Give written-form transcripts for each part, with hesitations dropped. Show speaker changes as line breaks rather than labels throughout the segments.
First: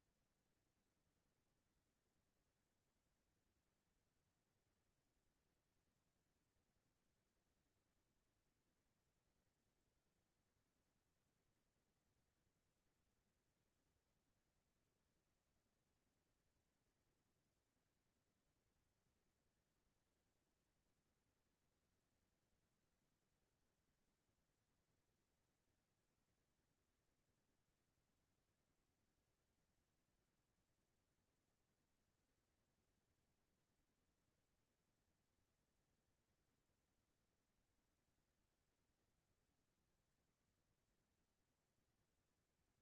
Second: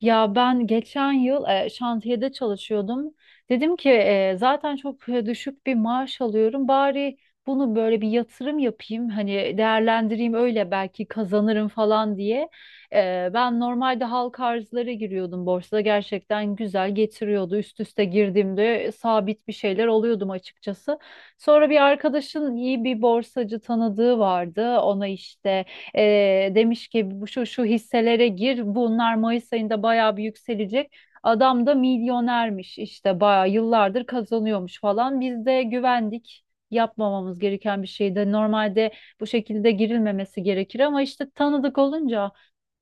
Ya ben geçen yıl şantiyede çalışıyordum. Dedim ki zaten çok düşük bir maaş alıyorum. Bari bunu böyle bir yatırım yapayım. Hani değerlendireyim öyle belki kazanırım falan diye. Ben normalde halk arzlara giriyordum borsada. Gerçekten güzel getiriyordu. Üst üste girdiğimde sabit bir şeyler alıyordum açıkçası. Sonra bir arkadaşın iyi bir borsacı tanıdığı vardı. Ona işte demiş ki bu şu şu hisselere gir, bunlar Mayıs ayında bayağı bir yükselecek. Adam da milyonermiş işte bayağı yıllardır kazanıyormuş falan. Biz de güvendik. Yapmamamız gereken bir şeydi. Normalde bu şekilde girilmemesi gerekir ama işte tanıdık olunca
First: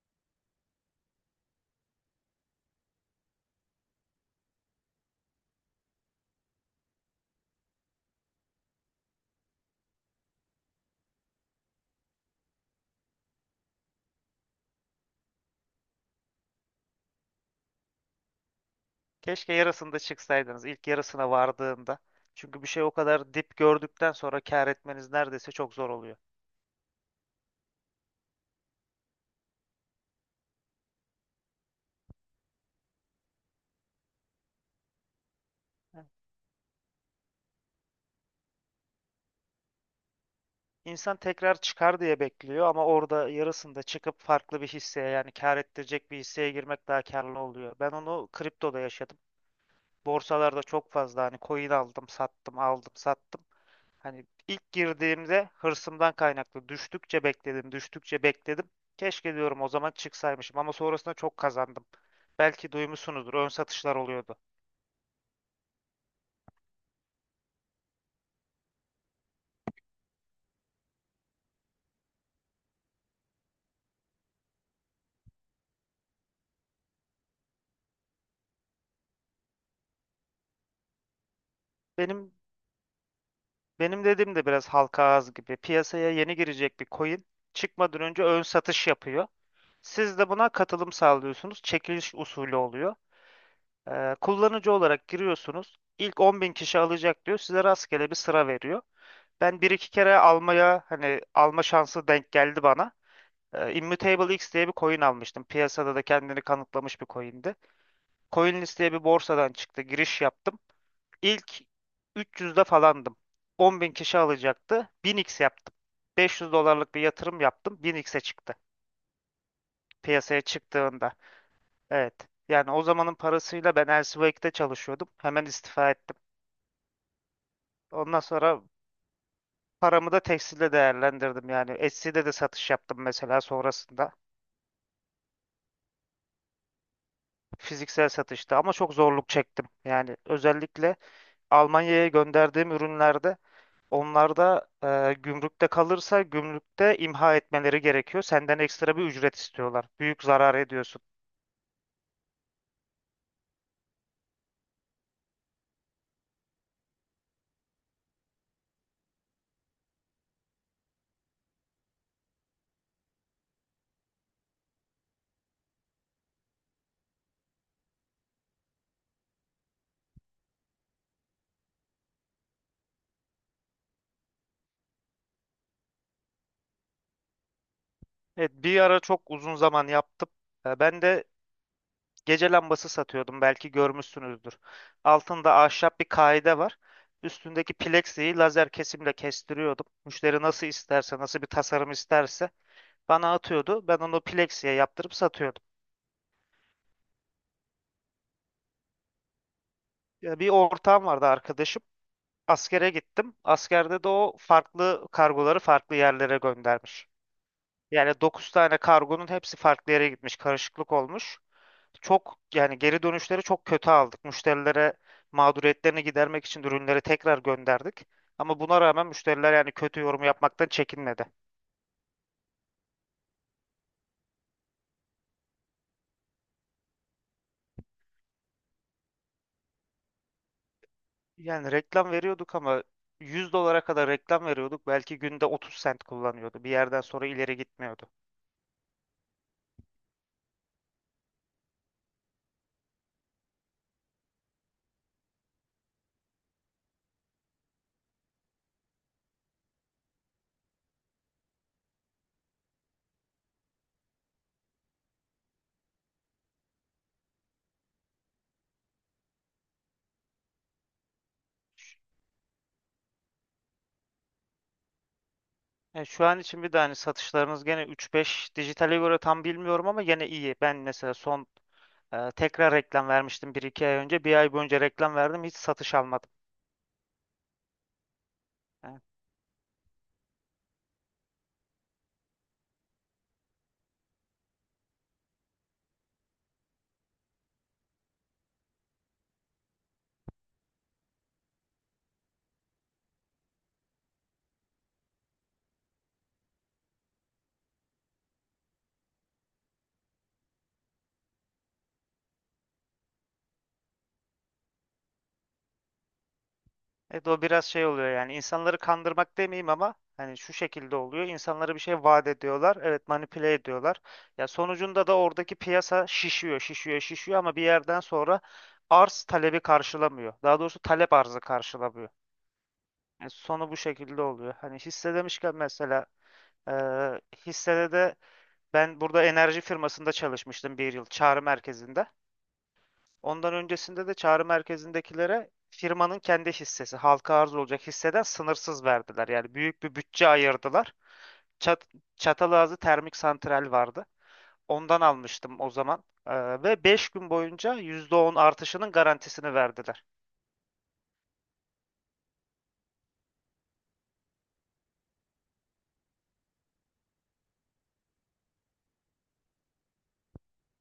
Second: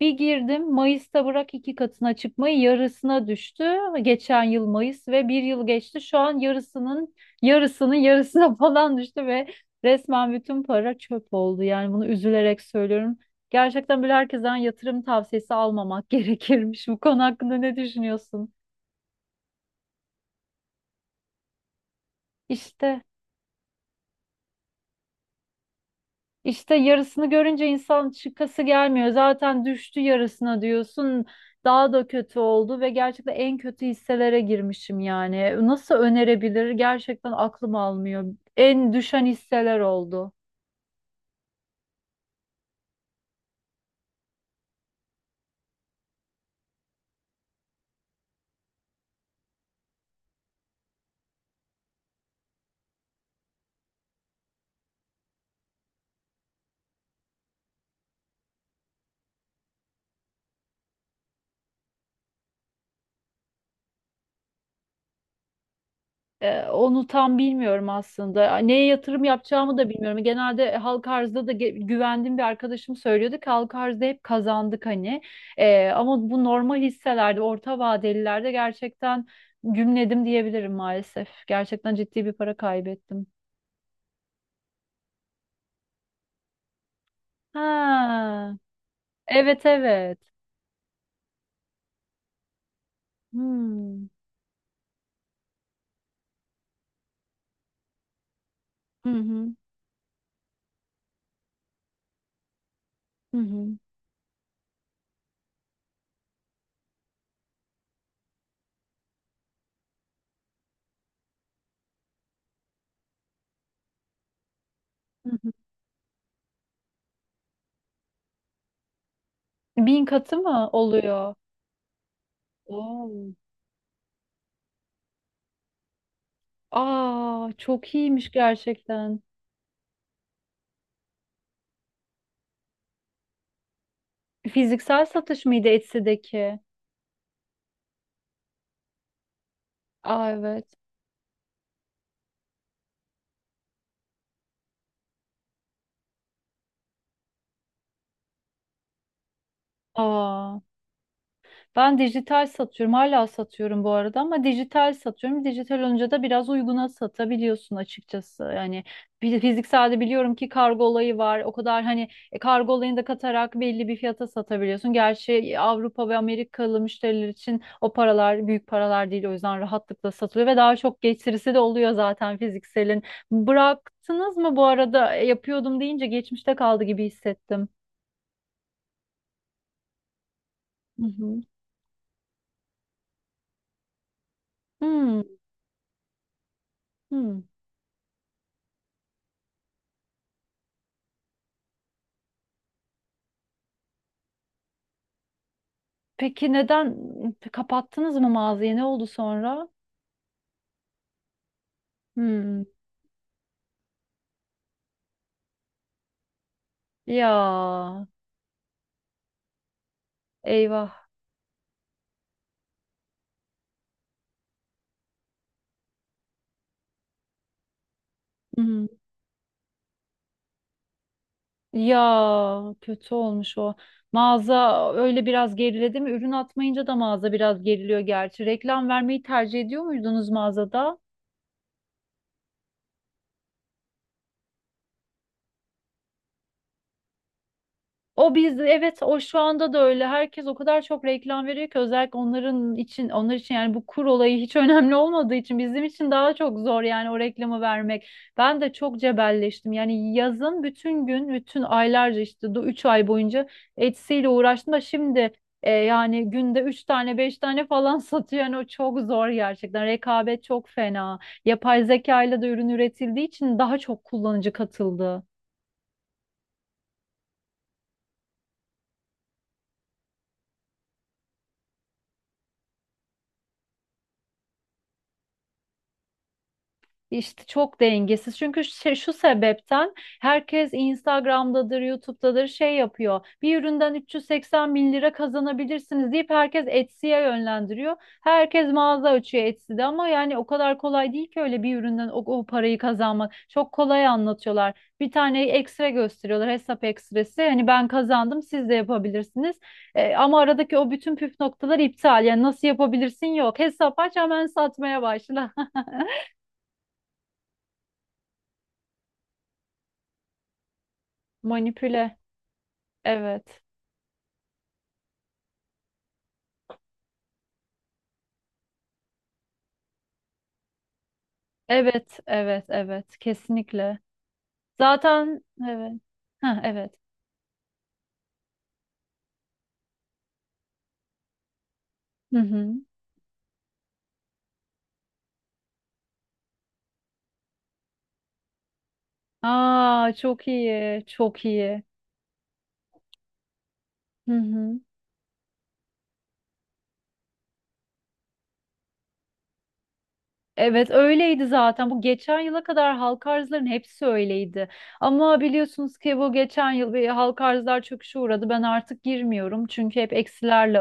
bir girdim Mayıs'ta, bırak iki katına çıkmayı yarısına düştü. Geçen yıl Mayıs ve bir yıl geçti. Şu an yarısının yarısının yarısına falan düştü ve resmen bütün para çöp oldu. Yani bunu üzülerek söylüyorum. Gerçekten böyle herkesten yatırım tavsiyesi almamak gerekirmiş. Bu konu hakkında ne düşünüyorsun?
Keşke yarısında çıksaydınız, ilk yarısına vardığında. Çünkü bir şey o
İşte,
kadar dip gördükten sonra kâr etmeniz neredeyse çok zor oluyor.
işte yarısını görünce insan çıkası gelmiyor. Zaten düştü, yarısına diyorsun. Daha da kötü oldu ve gerçekten en kötü hisselere girmişim yani. Nasıl
Evet.
önerebilir? Gerçekten aklım almıyor. En düşen hisseler oldu.
İnsan tekrar çıkar diye bekliyor ama orada yarısında çıkıp farklı bir hisseye, yani kâr ettirecek bir hisseye girmek daha kârlı oluyor. Ben onu kriptoda yaşadım. Borsalarda çok fazla hani coin aldım, sattım, aldım, sattım. Hani ilk girdiğimde hırsımdan kaynaklı düştükçe bekledim, düştükçe bekledim. Keşke diyorum o zaman çıksaymışım ama sonrasında çok kazandım. Belki duymuşsunuzdur, ön satışlar oluyordu.
Onu tam bilmiyorum aslında. Neye yatırım yapacağımı da bilmiyorum. Genelde halka arzda da güvendiğim bir arkadaşım söylüyordu ki halka arzda hep kazandık hani. Ama bu normal hisselerde, orta vadelilerde gerçekten gümledim diyebilirim maalesef. Gerçekten ciddi bir
Benim
para kaybettim.
benim dediğim de biraz halka ağız gibi. Piyasaya yeni girecek bir coin çıkmadan önce ön
Ha,
satış yapıyor.
evet, evet.
Siz de buna katılım sağlıyorsunuz. Çekiliş usulü oluyor.
Hmm.
Kullanıcı olarak giriyorsunuz. İlk 10.000 kişi alacak diyor. Size rastgele bir sıra veriyor.
Hı hı.
Ben bir iki kere almaya hani alma şansı denk geldi bana.
Hı hı.
Immutable X diye bir coin almıştım. Piyasada da kendini kanıtlamış bir coin'di. CoinList diye bir borsadan çıktı. Giriş yaptım. İlk 300'de falandım. 10.000 kişi alacaktı.
Hı
1000x
hı.
yaptım. 500 dolarlık bir yatırım yaptım. 1000x'e çıktı.
1000 katı
Piyasaya
mı
çıktığında.
oluyor?
Evet. Yani o zamanın
Oo.
parasıyla ben Elsewek'te çalışıyordum. Hemen istifa ettim.
Aa, çok
Ondan
iyiymiş
sonra
gerçekten.
paramı da tekstilde değerlendirdim. Yani Etsy'de de satış yaptım mesela sonrasında.
Fiziksel satış mıydı Etsy'deki?
Fiziksel satışta ama çok zorluk çektim. Yani
Aa, evet.
özellikle Almanya'ya gönderdiğim ürünlerde onlarda gümrükte kalırsa gümrükte imha etmeleri gerekiyor. Senden ekstra bir ücret istiyorlar. Büyük zarar
Aa.
ediyorsun.
Ben dijital satıyorum. Hala satıyorum bu arada ama dijital satıyorum. Dijital olunca da biraz uyguna satabiliyorsun açıkçası. Yani bir fizikselde biliyorum ki kargo olayı var. O kadar hani kargo olayını da katarak belli bir fiyata satabiliyorsun. Gerçi Avrupa ve Amerikalı müşteriler için o paralar büyük paralar değil. O yüzden rahatlıkla satılıyor ve daha çok getirisi de oluyor zaten fizikselin. Bıraktınız mı bu arada? Yapıyordum deyince geçmişte kaldı gibi hissettim.
Evet, bir ara çok uzun zaman yaptım. Ben
Hı
de
hı.
gece lambası satıyordum. Belki görmüşsünüzdür.
Hmm,
Altında ahşap bir kaide var.
hmm.
Üstündeki plexiyi lazer kesimle kestiriyordum. Müşteri nasıl isterse, nasıl bir tasarım isterse bana atıyordu. Ben onu plexiye yaptırıp satıyordum.
Peki neden kapattınız mı mağazayı? Ne oldu sonra?
Ya bir ortağım vardı, arkadaşım.
Hmm.
Askere gittim. Askerde de o farklı kargoları farklı yerlere göndermiş.
Ya,
Yani 9 tane kargonun hepsi farklı yere gitmiş. Karışıklık
eyvah.
olmuş. Çok yani geri dönüşleri çok kötü aldık. Müşterilere mağduriyetlerini gidermek için ürünleri tekrar gönderdik. Ama buna
Hmm.
rağmen müşteriler yani kötü yorum yapmaktan çekinmedi.
Ya, kötü olmuş o. Mağaza öyle biraz geriledi mi? Ürün atmayınca da mağaza biraz geriliyor gerçi. Reklam vermeyi tercih ediyor muydunuz mağazada?
Yani reklam veriyorduk ama 100 dolara kadar reklam veriyorduk. Belki günde 30 sent kullanıyordu. Bir yerden sonra ileri gitmiyordu.
O biz, evet, o şu anda da öyle. Herkes o kadar çok reklam veriyor ki özellikle onlar için yani bu kur olayı hiç önemli olmadığı için bizim için daha çok zor yani o reklamı vermek. Ben de çok cebelleştim. Yani yazın bütün gün, bütün aylarca işte 3 ay boyunca Etsy'yle uğraştım da şimdi yani günde 3 tane 5 tane falan satıyor. Yani o çok zor gerçekten. Rekabet çok fena. Yapay zeka ile de ürün üretildiği için daha çok kullanıcı katıldı.
Yani şu an için bir de hani satışlarınız gene üç beş dijitale göre tam bilmiyorum ama gene iyi. Ben mesela son tekrar reklam vermiştim bir iki ay önce. Bir ay boyunca reklam verdim, hiç satış almadım.
İşte çok dengesiz. Çünkü şu sebepten herkes Instagram'dadır, YouTube'dadır şey yapıyor. Bir üründen 380 bin lira kazanabilirsiniz deyip herkes Etsy'ye yönlendiriyor. Herkes mağaza açıyor Etsy'de ama yani o kadar kolay değil ki öyle bir üründen o parayı kazanmak. Çok kolay anlatıyorlar. Bir tane ekstra gösteriyorlar hesap ekstresi. Hani ben kazandım, siz de yapabilirsiniz. Ama aradaki o bütün püf noktalar iptal. Yani nasıl yapabilirsin, yok. Hesap aç, hemen satmaya başla.
Evet, o biraz şey oluyor yani insanları kandırmak demeyeyim ama hani şu şekilde oluyor. İnsanlara bir şey
Manipüle.
vaat ediyorlar. Evet, manipüle
Evet.
ediyorlar. Ya sonucunda da oradaki piyasa şişiyor, şişiyor, şişiyor ama bir yerden sonra arz talebi karşılamıyor. Daha doğrusu talep arzı karşılamıyor.
Evet, evet, evet.
Yani sonu bu
Kesinlikle.
şekilde oluyor. Hani hisse
Zaten
demişken
evet.
mesela
Ha,
e,
evet.
hissede de ben burada enerji firmasında çalışmıştım bir yıl çağrı merkezinde.
Hı hı.
Ondan öncesinde de çağrı merkezindekilere firmanın kendi hissesi, halka arz olacak hisseden sınırsız verdiler. Yani büyük bir
Aa,
bütçe
çok
ayırdılar.
iyi. Çok iyi.
Çat Çatalazı Termik Santral vardı.
Hı hı.
Ondan almıştım o zaman. Ve 5 gün boyunca %10 artışının garantisini verdiler.
Evet, öyleydi zaten. Bu geçen yıla kadar halk arzların hepsi öyleydi. Ama biliyorsunuz ki bu geçen yıl bir halk arzlar çöküşe uğradı. Ben artık girmiyorum çünkü hep eksilerle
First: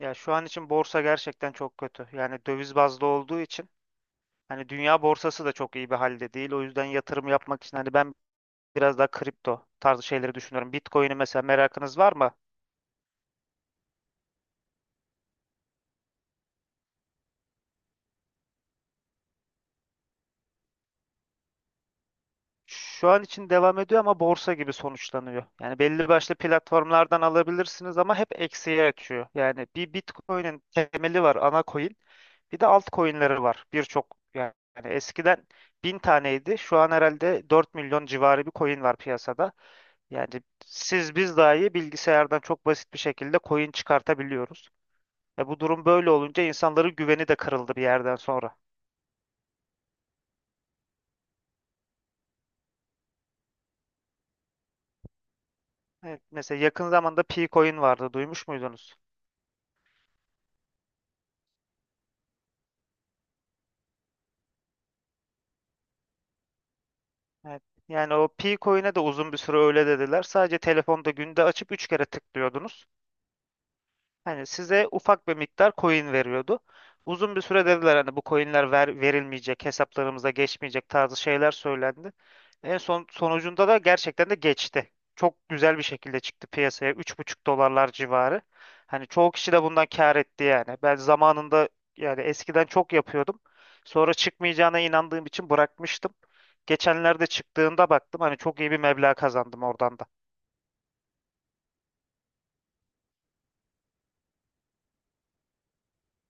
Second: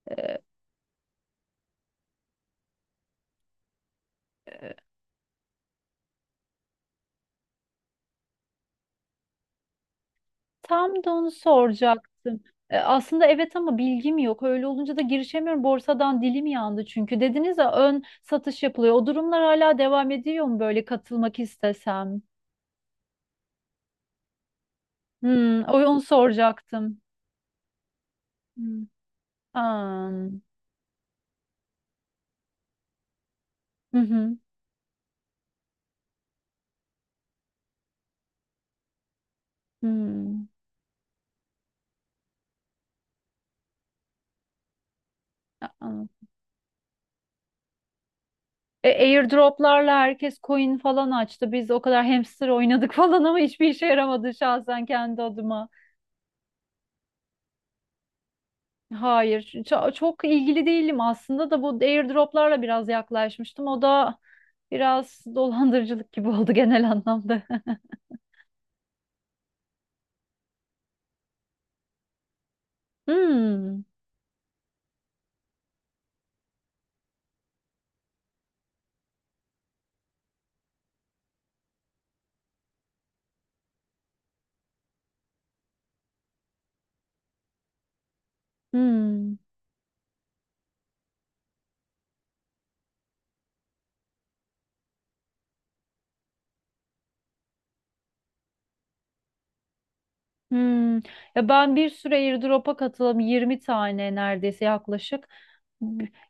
Ya şu
açıyorlar.
an için borsa gerçekten çok kötü. Yani döviz bazlı olduğu için hani dünya borsası da çok iyi bir halde değil. O yüzden yatırım yapmak için hani ben biraz daha kripto tarzı şeyleri düşünüyorum.
Tam da
Bitcoin'i
onu
mesela, merakınız var mı?
soracaktım. Aslında evet ama bilgim yok. Öyle olunca da girişemiyorum. Borsadan dilim yandı çünkü. Dediniz ya ön satış yapılıyor. O durumlar hala devam ediyor mu böyle katılmak istesem?
Şu an için devam ediyor ama borsa gibi sonuçlanıyor.
Hmm,
Yani
onu
belli başlı
soracaktım.
platformlardan alabilirsiniz ama hep
Hmm.
eksiye açıyor. Yani bir
Aa.
Bitcoin'in temeli var, ana coin. Bir de altcoin'leri var.
Hı
Birçok
hı.
yani eskiden 1000 taneydi. Şu an herhalde 4 milyon civarı bir coin var piyasada. Yani
Hmm.
siz biz dahi bilgisayardan çok basit bir şekilde coin çıkartabiliyoruz. E bu durum
Aa.
böyle olunca insanların güveni de kırıldı bir yerden sonra.
Airdroplarla herkes coin falan açtı. Biz o kadar hamster oynadık falan ama hiçbir işe yaramadı şahsen kendi adıma.
Evet, mesela yakın zamanda P-Coin vardı. Duymuş muydunuz?
Hayır, çok ilgili değilim aslında da bu airdroplarla biraz yaklaşmıştım. O da biraz dolandırıcılık gibi oldu genel anlamda.
Evet. Yani o pi coin'e de uzun bir süre öyle dediler. Sadece telefonda günde açıp 3 kere tıklıyordunuz.
Hmm,
Hani size ufak bir miktar coin veriyordu. Uzun bir süre dediler hani bu coinler ver, verilmeyecek, hesaplarımıza geçmeyecek tarzı şeyler söylendi. En son sonucunda da gerçekten de geçti. Çok güzel bir şekilde çıktı piyasaya 3,5 dolarlar civarı. Hani çoğu
hmm,
kişi de bundan kâr etti yani. Ben zamanında yani eskiden çok yapıyordum. Sonra çıkmayacağına inandığım için bırakmıştım. Geçenlerde çıktığında baktım, hani çok iyi bir meblağ kazandım oradan da.
hmm. Ya ben bir süre airdrop'a katıldım. 20 tane neredeyse yaklaşık.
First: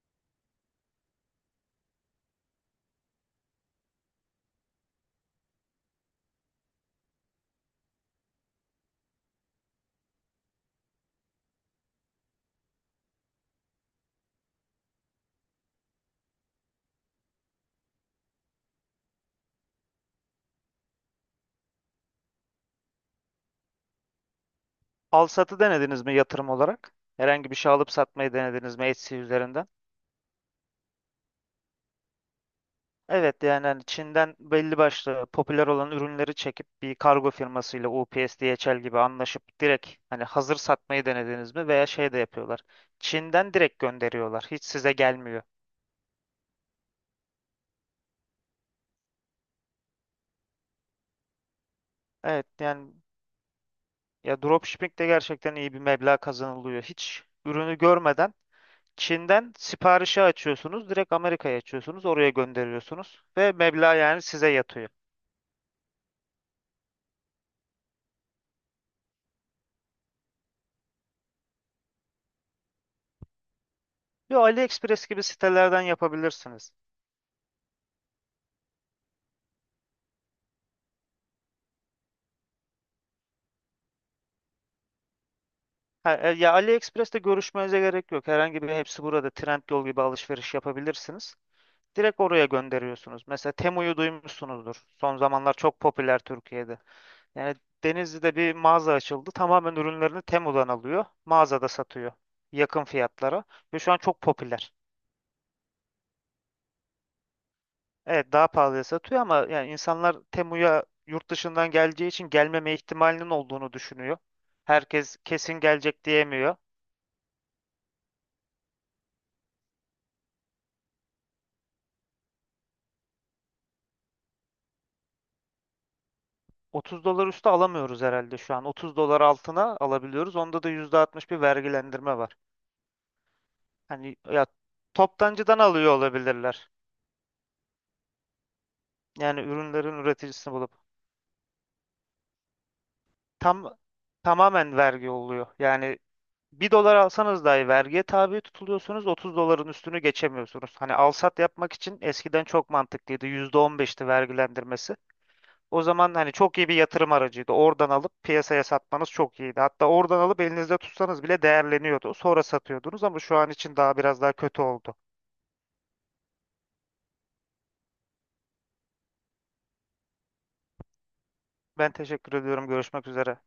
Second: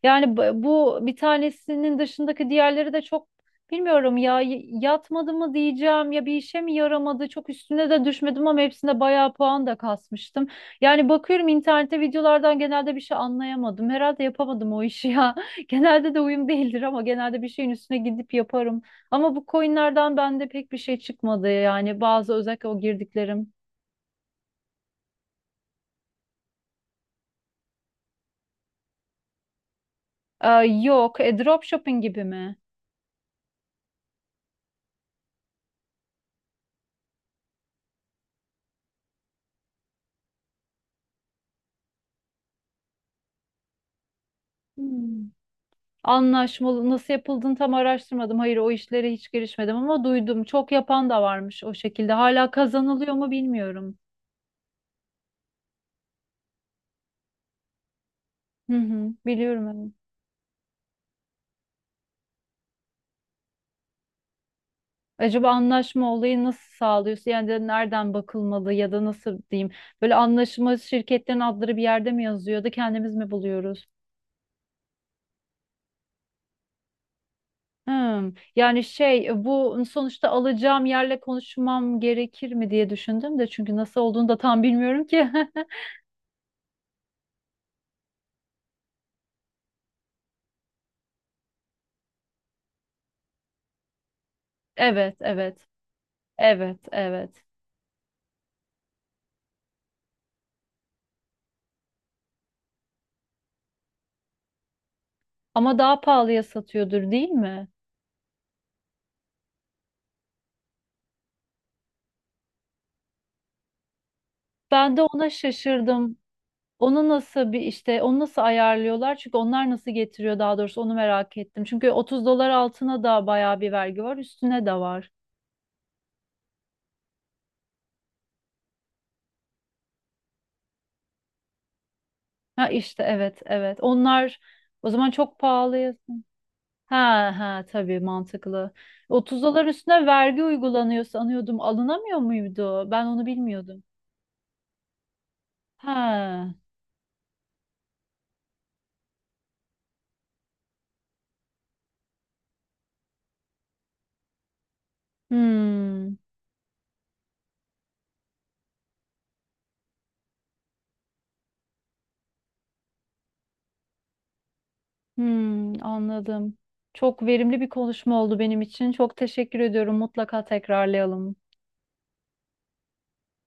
Yani bu bir tanesinin dışındaki diğerleri de çok bilmiyorum ya yatmadı mı diyeceğim ya bir işe mi yaramadı, çok üstüne de düşmedim ama hepsinde bayağı puan da kasmıştım. Yani bakıyorum internette videolardan genelde bir şey anlayamadım. Herhalde yapamadım o işi ya. Genelde de uyum değildir ama genelde bir şeyin üstüne gidip yaparım. Ama bu coinlerden bende pek bir şey çıkmadı yani bazı özellikle o girdiklerim.
Al satı denediniz mi yatırım olarak? Herhangi bir şey alıp satmayı denediniz mi Etsy üzerinden?
Ee, yok, dropshipping gibi mi?
Evet yani hani Çin'den belli başlı popüler olan ürünleri çekip bir kargo firmasıyla UPS, DHL gibi anlaşıp direkt hani hazır satmayı denediniz mi? Veya şey de yapıyorlar. Çin'den direkt gönderiyorlar. Hiç size
Hmm.
gelmiyor.
Anlaşmalı nasıl yapıldığını tam araştırmadım. Hayır, o işlere hiç girişmedim ama duydum. Çok yapan da varmış o şekilde.
Evet
Hala
yani
kazanılıyor mu bilmiyorum.
ya, dropshipping de gerçekten iyi bir meblağ kazanılıyor. Hiç ürünü görmeden
Hı hı,
Çin'den
biliyorum, evet.
siparişi açıyorsunuz, direkt Amerika'ya açıyorsunuz, oraya gönderiyorsunuz ve meblağ yani size yatıyor.
Acaba anlaşma olayı nasıl sağlıyorsun? Yani de nereden bakılmalı ya da nasıl diyeyim? Böyle anlaşma şirketlerin adları bir yerde mi yazıyor da kendimiz mi buluyoruz?
Yo, AliExpress gibi sitelerden yapabilirsiniz.
Hmm. Yani şey bu sonuçta alacağım yerle konuşmam gerekir mi diye düşündüm de çünkü nasıl olduğunu da tam bilmiyorum ki.
Ha, ya AliExpress'te görüşmenize gerek yok. Herhangi bir hepsi, burada Trendyol gibi alışveriş yapabilirsiniz. Direkt oraya gönderiyorsunuz. Mesela Temu'yu duymuşsunuzdur.
Evet,
Son zamanlar
evet.
çok popüler
Evet,
Türkiye'de.
evet.
Yani Denizli'de bir mağaza açıldı. Tamamen ürünlerini Temu'dan alıyor. Mağazada satıyor. Yakın fiyatlara. Ve şu an çok popüler.
Ama daha pahalıya satıyordur değil mi?
Evet, daha pahalıya satıyor ama yani insanlar Temu'ya yurt dışından geleceği için gelmeme ihtimalinin olduğunu düşünüyor.
Ben de
Herkes
ona
kesin gelecek
şaşırdım.
diyemiyor.
Onu nasıl bir işte onu nasıl ayarlıyorlar? Çünkü onlar nasıl getiriyor daha doğrusu onu merak ettim. Çünkü 30 dolar altına da bayağı bir vergi var, üstüne de var.
30 dolar üstü alamıyoruz herhalde şu an. 30 dolar altına alabiliyoruz. Onda da %60 bir vergilendirme var.
Ha, işte, evet, evet.
Hani
Onlar
ya,
o zaman çok
toptancıdan alıyor
pahalıya.
olabilirler.
Ha, ha, tabii, mantıklı.
Yani
30 dolar
ürünlerin
üstüne vergi
üreticisini bulup
uygulanıyor sanıyordum. Alınamıyor muydu? Ben onu
tam
bilmiyordum.
tamamen vergi oluyor. Yani
Ha.
bir dolar alsanız dahi vergiye tabi tutuluyorsunuz. 30 doların üstünü geçemiyorsunuz. Hani alsat yapmak için eskiden çok mantıklıydı. %15'ti vergilendirmesi. O zaman
Hmm.
hani çok iyi bir yatırım aracıydı. Oradan alıp piyasaya satmanız çok iyiydi. Hatta oradan alıp elinizde tutsanız bile değerleniyordu. Sonra satıyordunuz ama şu an için daha biraz daha kötü oldu.
Hmm, anladım. Çok verimli bir konuşma oldu benim için. Çok teşekkür ediyorum. Mutlaka tekrarlayalım.
Ben teşekkür ediyorum. Görüşmek üzere.